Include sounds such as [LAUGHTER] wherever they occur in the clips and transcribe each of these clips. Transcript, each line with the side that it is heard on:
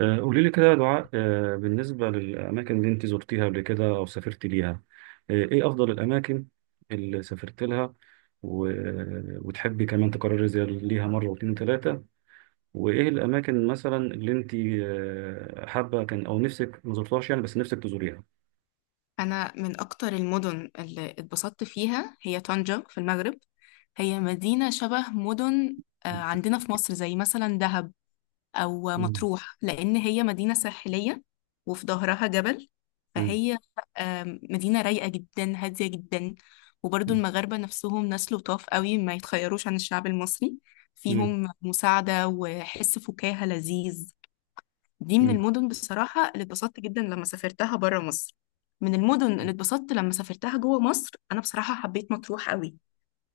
right: قولي لي كده يا دعاء، بالنسبة للأماكن اللي أنت زرتيها قبل كده أو سافرت ليها. إيه أفضل الأماكن اللي سافرت لها و... وتحبي كمان تكرري زي ليها مرة واتنين تلاتة. وإيه الأماكن مثلا اللي أنت حابة كان أو نفسك ما زرتهاش، يعني بس نفسك تزوريها.
left: أنا من أكتر المدن اللي اتبسطت فيها هي طنجة في المغرب. هي مدينة شبه مدن عندنا في مصر زي مثلا دهب أو
right: مم.
left: مطروح، لأن هي مدينة ساحلية وفي ظهرها جبل.
right: مم.
left: فهي مدينة رايقة جدا، هادية جدا. وبرضو
right: مم.
left: المغاربة نفسهم ناس لطاف قوي، ما يتخيروش عن الشعب المصري.
right: مم.
left: فيهم مساعدة وحس فكاهة لذيذ. دي من المدن بصراحة اللي اتبسطت جدا لما سافرتها برا مصر. من المدن اللي اتبسطت لما سافرتها جوه مصر، أنا بصراحة حبيت مطروح قوي.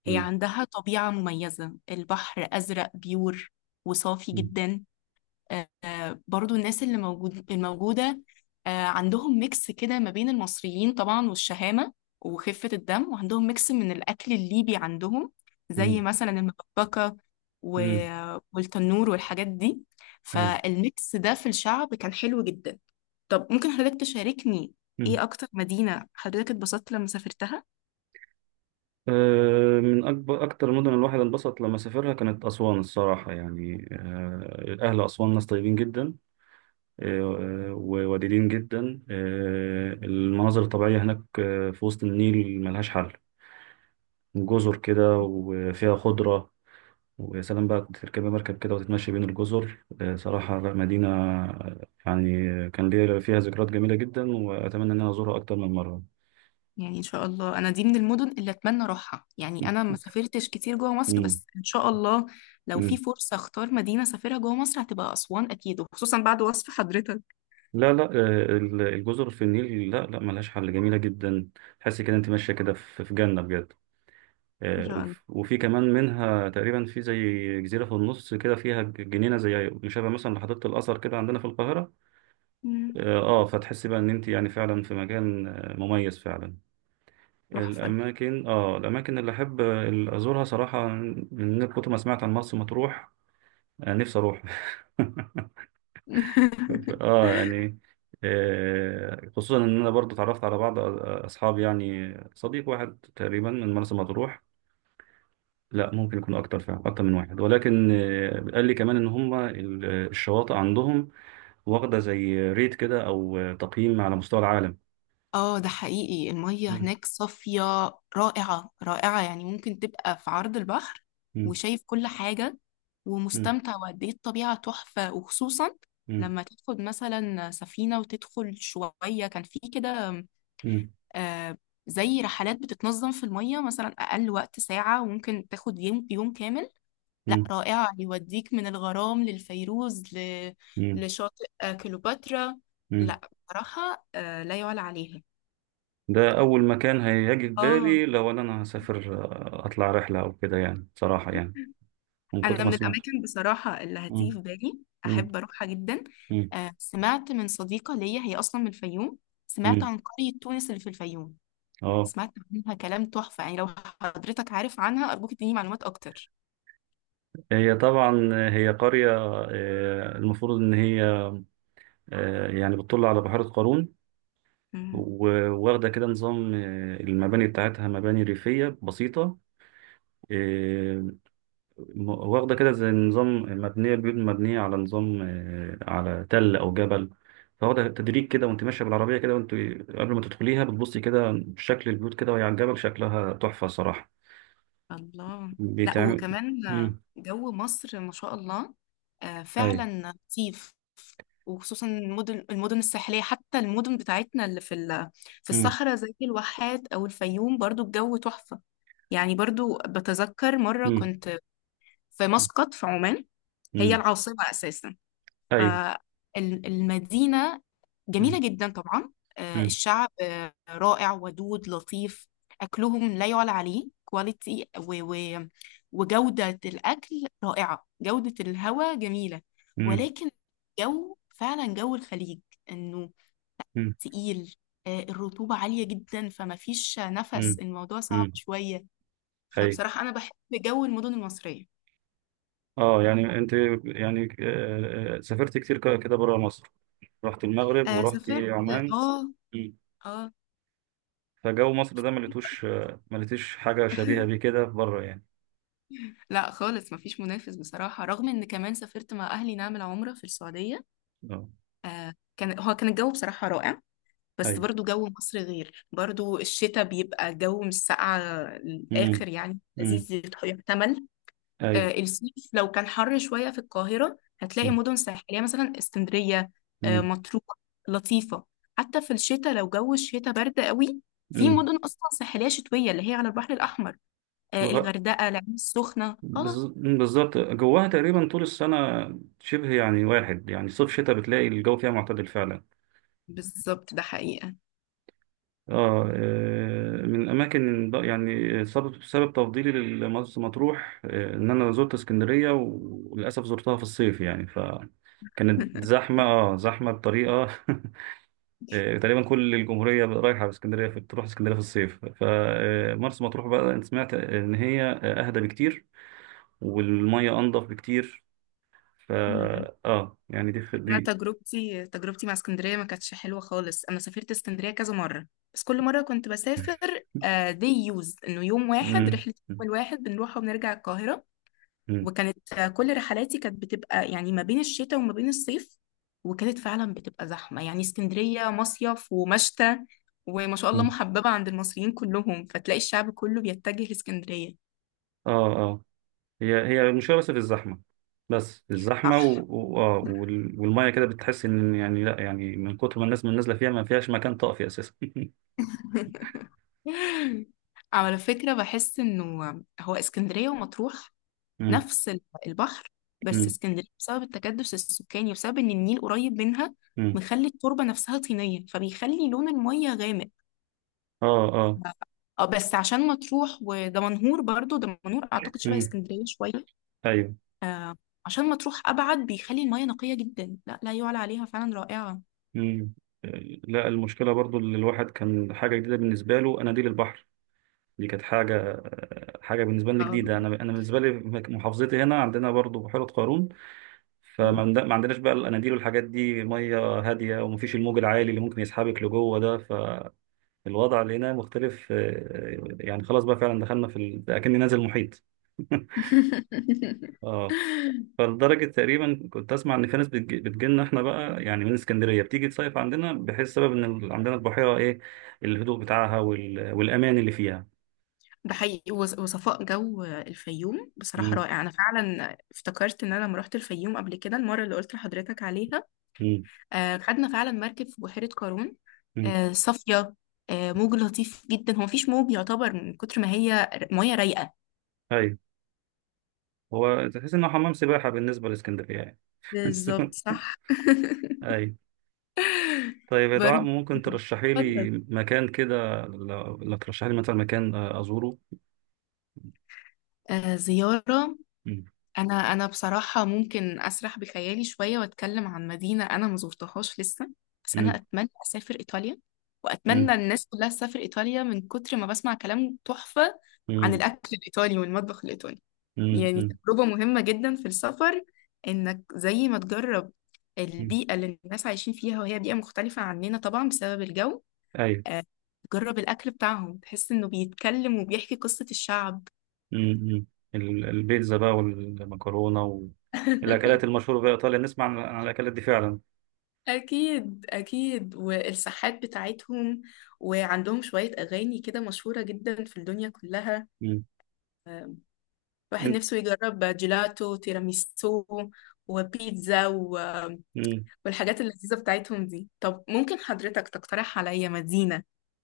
left: هي
right: مم.
left: عندها طبيعة مميزة، البحر أزرق بيور وصافي
right: مم.
left: جدا. برضو الناس اللي موجود الموجودة، عندهم ميكس كده ما بين المصريين طبعا والشهامة وخفة الدم، وعندهم ميكس من الأكل الليبي عندهم زي
right: مم.
left: مثلا المبكبكة و...
right: مم.
left: والتنور والحاجات دي.
right: أيوة.
left: فالميكس ده في الشعب كان حلو جدا. طب ممكن حضرتك تشاركني، ايه أكتر مدينة حضرتك اتبسطت لما سافرتها؟
right: من أكتر المدن الواحد انبسط لما سافرها كانت أسوان الصراحة، يعني أهل أسوان ناس طيبين جدا، وودودين جدا. المناظر الطبيعية هناك، في وسط النيل ملهاش حل، جزر كده وفيها خضرة. ويا سلام بقى، كنت تركب مركب كده وتتمشي بين الجزر. صراحة لا مدينة، يعني كان ليا فيها ذكريات جميلة جدا، وأتمنى إن أنا أزورها أكتر من مرة.
left: يعني ان شاء الله، انا دي من المدن اللي اتمنى اروحها. يعني انا ما سافرتش كتير جوه مصر،
right: مم.
left: بس ان شاء الله لو في
right: مم.
left: فرصة اختار مدينة اسافرها جوه مصر، هتبقى اسوان اكيد، وخصوصا بعد وصف حضرتك.
right: لا، لا، الجزر في النيل لا، لا، ملهاش حل، جميلة جدا. تحس كده انت ماشية كده في جنة بجد.
left: ان
right: آه،
left: شاء الله.
right: وف- وفي كمان منها تقريبا في زي جزيرة في النص كده، فيها جنينة زي مشابه مثلا لحديقة الأزهر كده عندنا في القاهرة.
left: مم.
right: فتحس بقى ان انت يعني فعلا في مكان مميز فعلا.
left: تحفة.
right: الأماكن اللي أحب أزورها صراحة، من كتر ما سمعت عن مرسى مطروح، نفسي أروح. [LAUGHS] ف-
left: [LAUGHS]
right: اه يعني خصوصا ان انا برضو اتعرفت على بعض اصحابي، يعني صديق واحد تقريبا من مرسى مطروح. لا، ممكن يكون اكتر، فعلا اكتر من واحد، ولكن قال لي كمان ان هم الشواطئ عندهم واخده زي ريت كده، او تقييم على مستوى العالم.
left: اه، ده حقيقي، المية
right: مم.
left: هناك صافية، رائعة رائعة. يعني ممكن تبقى في عرض البحر
right: مم.
left: وشايف كل حاجة
right: مم.
left: ومستمتع، وقد ايه الطبيعة تحفة. وخصوصا
right: مم.
left: لما تاخد مثلا سفينة وتدخل شوية كان في كده،
right: مم.
left: آه، زي رحلات بتتنظم في المية، مثلا أقل وقت ساعة وممكن تاخد يوم، يوم كامل. لا
right: مم.
left: رائعة، يوديك من الغرام للفيروز
right: مم.
left: لشاطئ كليوباترا.
right: مم.
left: لا بصراحة لا يعلى عليها.
right: ده اول مكان هيجي في
left: اه.
right: بالي لو انا هسافر، اطلع رحله او كده يعني، صراحه يعني،
left: [LAUGHS]
right: من كتر
left: أنا
right: ما
left: من
right: سمعت.
left: الأماكن بصراحة اللي هتيجي
right: مم.
left: في بالي
right: مم.
left: أحب أروحها جدا. سمعت من صديقة ليا، هي أصلا من الفيوم. سمعت
right: مم.
left: عن قرية تونس اللي في الفيوم.
right: اه.
left: سمعت عنها كلام تحفة. يعني لو حضرتك عارف عنها، أرجوك تديني معلومات أكتر.
right: هي طبعا، قرية، المفروض إن هي، يعني بتطل على بحيرة قارون، و- وواخدة كده نظام، المباني بتاعتها مباني ريفية بسيطة. آه، واخدة كده زي نظام، مبنية بيوت مبنية على نظام على تل أو جبل، فواخدة تدريج كده. وأنت ماشية بالعربية كده، وأنت قبل ما تدخليها بتبصي كده شكل البيوت كده وهي على الجبل، شكلها تحفة صراحة.
left: الله. لا،
right: بيتعمل.
left: وكمان
right: مم.
left: جو مصر ما شاء الله
right: أيوه.
left: فعلا لطيف، وخصوصا المدن الساحليه. حتى المدن بتاعتنا اللي في في
right: مم.
left: الصحراء، زي الواحات او الفيوم، برضو الجو تحفه. يعني برضو بتذكر مره
right: مم.
left: كنت في مسقط في عمان، هي
right: مم.
left: العاصمه اساسا.
right: أيوه.
left: فالمدينة جميلة جدا طبعا.
right: مم.
left: الشعب رائع ودود لطيف. أكلهم لا يعلى عليه، كواليتي وجودة الأكل رائعة، جودة الهواء جميلة.
right: امم.
left: ولكن جو فعلا جو الخليج، إنه
right: امم.
left: تقيل، الرطوبة عالية جدا، فما فيش نفس،
right: امم.
left: الموضوع صعب
right: امم.
left: شوية.
right: اي.
left: فبصراحة أنا بحب جو المدن المصرية.
right: اه، يعني انت، سافرت كتير كده بره مصر، رحت المغرب ورحت
left: سافرت.
right: عمان.
left: اه.
right: مم.
left: اه.
right: فجو مصر ده ما لقيتوش آه، ما لقيتش حاجه شبيهه
left: [LAUGHS]
right: بيه كده بره يعني.
left: لا خالص، مفيش منافس بصراحة. رغم ان كمان سافرت مع اهلي نعمل عمرة في السعودية،
right: اه.
left: آه كان، هو كان الجو بصراحة رائع، بس
right: اي.
left: برضو جو مصر غير. برضو الشتاء بيبقى جو مش ساقعة
right: امم.
left: الآخر، يعني
right: امم.
left: لذيذ يحتمل.
right: اي.
left: آه الصيف لو كان حر شوية في القاهرة، هتلاقي
right: امم.
left: مدن ساحلية يعني مثلا اسكندرية، آه
right: امم.
left: مطروح، لطيفة. حتى في الشتاء لو جو الشتاء برد قوي، في
right: أمم.
left: مدن أصلا ساحلية شتوية اللي هي على البحر الأحمر، آه
right: الغ...
left: الغردقة، العين السخنة. اه
right: بالظبط، جواها تقريبا طول السنه شبه يعني واحد، يعني صيف شتاء بتلاقي الجو فيها معتدل فعلا.
left: بالظبط، ده حقيقة.
right: اه. من الاماكن يعني، سبب تفضيلي لمرسى مطروح ان انا زرت اسكندريه، وللاسف زرتها في الصيف يعني، فكانت
left: [LAUGHS]
right: زحمه، زحمه بطريقه. [LAUGHS] تقريبا كل الجمهوريه رايحه في اسكندريه، تروح اسكندريه في الصيف. فمرسى مطروح بقى، أنا سمعت ان هي اهدى بكتير، والميه انضف بكتير. فا
left: مم.
right: اه يعني،
left: انا
right: دي.
left: تجربتي مع اسكندريه ما كانتش حلوه خالص. انا سافرت اسكندريه كذا مره، بس كل مره كنت بسافر
right: [LAUGHS]
left: دي يوز انه يوم واحد
right: مم.
left: رحله، يوم واحد بنروح وبنرجع القاهره.
right: مم.
left: وكانت كل رحلاتي كانت بتبقى يعني ما بين الشتاء وما بين الصيف، وكانت فعلا بتبقى زحمه. يعني اسكندريه مصيف ومشتى، وما شاء الله
right: مم.
left: محببه عند المصريين كلهم، فتلاقي الشعب كله بيتجه لاسكندريه.
right: اه. آه. هي المشكله، بس في الزحمه، بس في الزحمه و...
left: صح.
right: و... آه، وال- والميه كده بتحس ان يعني، لا يعني، من كتر ما الناس من نازله فيها ما فيهاش مكان طافي اساسا. [LAUGHS]
left: [LAUGHS] [LAUGHS] على فكرة بحس انه هو اسكندرية ومطروح
right: مم.
left: نفس البحر، بس
right: مم.
left: اسكندرية بسبب التكدس السكاني وبسبب ان النيل قريب منها،
right: مم.
left: مخلي التربة نفسها طينية، فبيخلي لون المية غامق.
right: اه، اه.
left: اه، بس عشان مطروح ودمنهور، برضو دمنهور اعتقد شبه
right: مم.
left: اسكندرية شوية.
right: ايوه.
left: آه عشان مطروح ابعد، بيخلي المية نقية جدا، لا لا يعلى عليها فعلا، رائعة.
right: مم. لا، المشكله برضو اللي الواحد كان حاجه جديده بالنسبه له اناديل البحر. دي كانت حاجه بالنسبه لي
left: آه.
right: جديده. انا بالنسبه لي محافظتي هنا، عندنا برضو بحيره قارون، ما عندناش بقى الاناديل والحاجات دي، ميه هاديه ومفيش الموج العالي اللي ممكن يسحبك لجوه ده. الوضع لقيناه مختلف، يعني خلاص بقى فعلا دخلنا في اكني نازل محيط. [LAUGHS]
left: [LAUGHS] اه
right: اه. فلدرجة تقريبا كنت أسمع إن في ناس بتجيلنا إحنا بقى، يعني من اسكندرية بتيجي تصيف عندنا، بحيث سبب إن عندنا البحيرة إيه، الهدوء بتاعها وال... والأمان اللي فيها.
left: ده حقيقي. وصفاء جو الفيوم بصراحة
right: مم.
left: رائع. أنا فعلا افتكرت إن أنا لما رحت الفيوم قبل كده، المرة اللي قلت لحضرتك عليها،
right: مم.
left: خدنا فعلا مركب في بحيرة قارون
right: مم.
left: صافية، موج لطيف جدا، هو مفيش موج يعتبر، من كتر ما هي مية رايقة.
right: أيوة. هو تحس إنه حمام سباحة بالنسبة لإسكندرية يعني.
left: بالظبط
right: [LAUGHS]
left: صح. [LAUGHS]
right: أيوة. طيب يا دعاء،
left: برضه.
right: ممكن ترشحي
left: اتفضل.
right: لي مكان كده، لو ترشحي لي مثلا مكان أزوره؟
left: زيارة.
right: مم.
left: انا انا بصراحه ممكن اسرح بخيالي شويه واتكلم عن مدينه انا ما زرتهاش لسه. بس انا
right: مم.
left: اتمنى اسافر ايطاليا،
right: مم.
left: واتمنى الناس كلها تسافر ايطاليا، من كتر ما بسمع كلام تحفه عن
right: مم.
left: الاكل الايطالي والمطبخ الايطالي.
right: مم.
left: يعني
right: مم.
left: تجربه مهمه جدا في السفر، انك زي ما تجرب
right: مم.
left: البيئه اللي الناس عايشين فيها، وهي بيئه مختلفه عننا طبعا بسبب الجو.
right: ايوه.
left: آه، تجرب الاكل بتاعهم، تحس انه بيتكلم وبيحكي قصه الشعب.
right: مم. مم. البيتزا بقى والمكرونه، والاكلات
left: [LAUGHS]
right: المشهوره في ايطاليا، نسمع عن الاكلات دي فعلا.
left: أكيد أكيد، والساحات بتاعتهم، وعندهم شوية أغاني كده مشهورة جدا في الدنيا كلها.
right: مم.
left: آه، الواحد
right: انت.
left: نفسه يجرب جيلاتو، تيراميسو، وبيتزا
right: مم.
left: والحاجات اللذيذة بتاعتهم دي. طب ممكن حضرتك تقترح عليا مدينة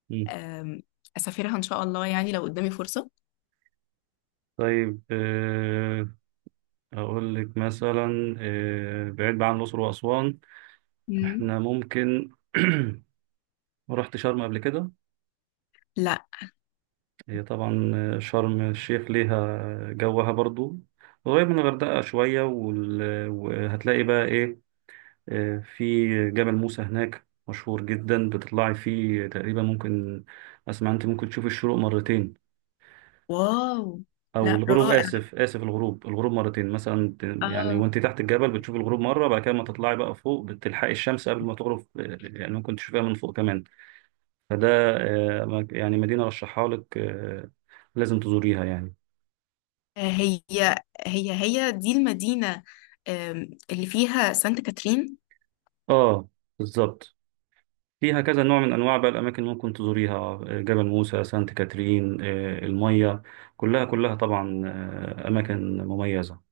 right: مم.
left: آم، أسافرها إن شاء الله، يعني لو قدامي فرصة؟
right: طيب، اقول لك مثلا بعيد بقى عن الاقصر واسوان،
left: مم.
right: احنا ممكن. [CLEARS THROAT] رحت شرم قبل كده؟
left: لا.
right: هي طبعا شرم الشيخ ليها جوها برضو، قريب من الغردقه شويه، وال- وهتلاقي بقى ايه، في جبل موسى هناك مشهور جدا، بتطلعي فيه تقريبا، ممكن اسمع انت ممكن تشوف الشروق مرتين،
left: واو. لا
right: او الغروب،
left: رائع.
right: اسف اسف، الغروب، مرتين مثلا. يعني
left: آه.
right: وانت تحت الجبل بتشوف الغروب مره، بعد كده ما تطلعي بقى فوق بتلحقي الشمس قبل ما تغرب، يعني ممكن تشوفيها من فوق كمان. فده يعني مدينه رشحها لك، لازم تزوريها يعني.
left: هي هي دي المدينة اللي فيها سانت كاترين.
right: اه، بالظبط. فيها كذا نوع من انواع بقى الاماكن اللي ممكن تزوريها، جبل موسى، سانت كاترين، الميه، كلها كلها طبعا اماكن مميزه.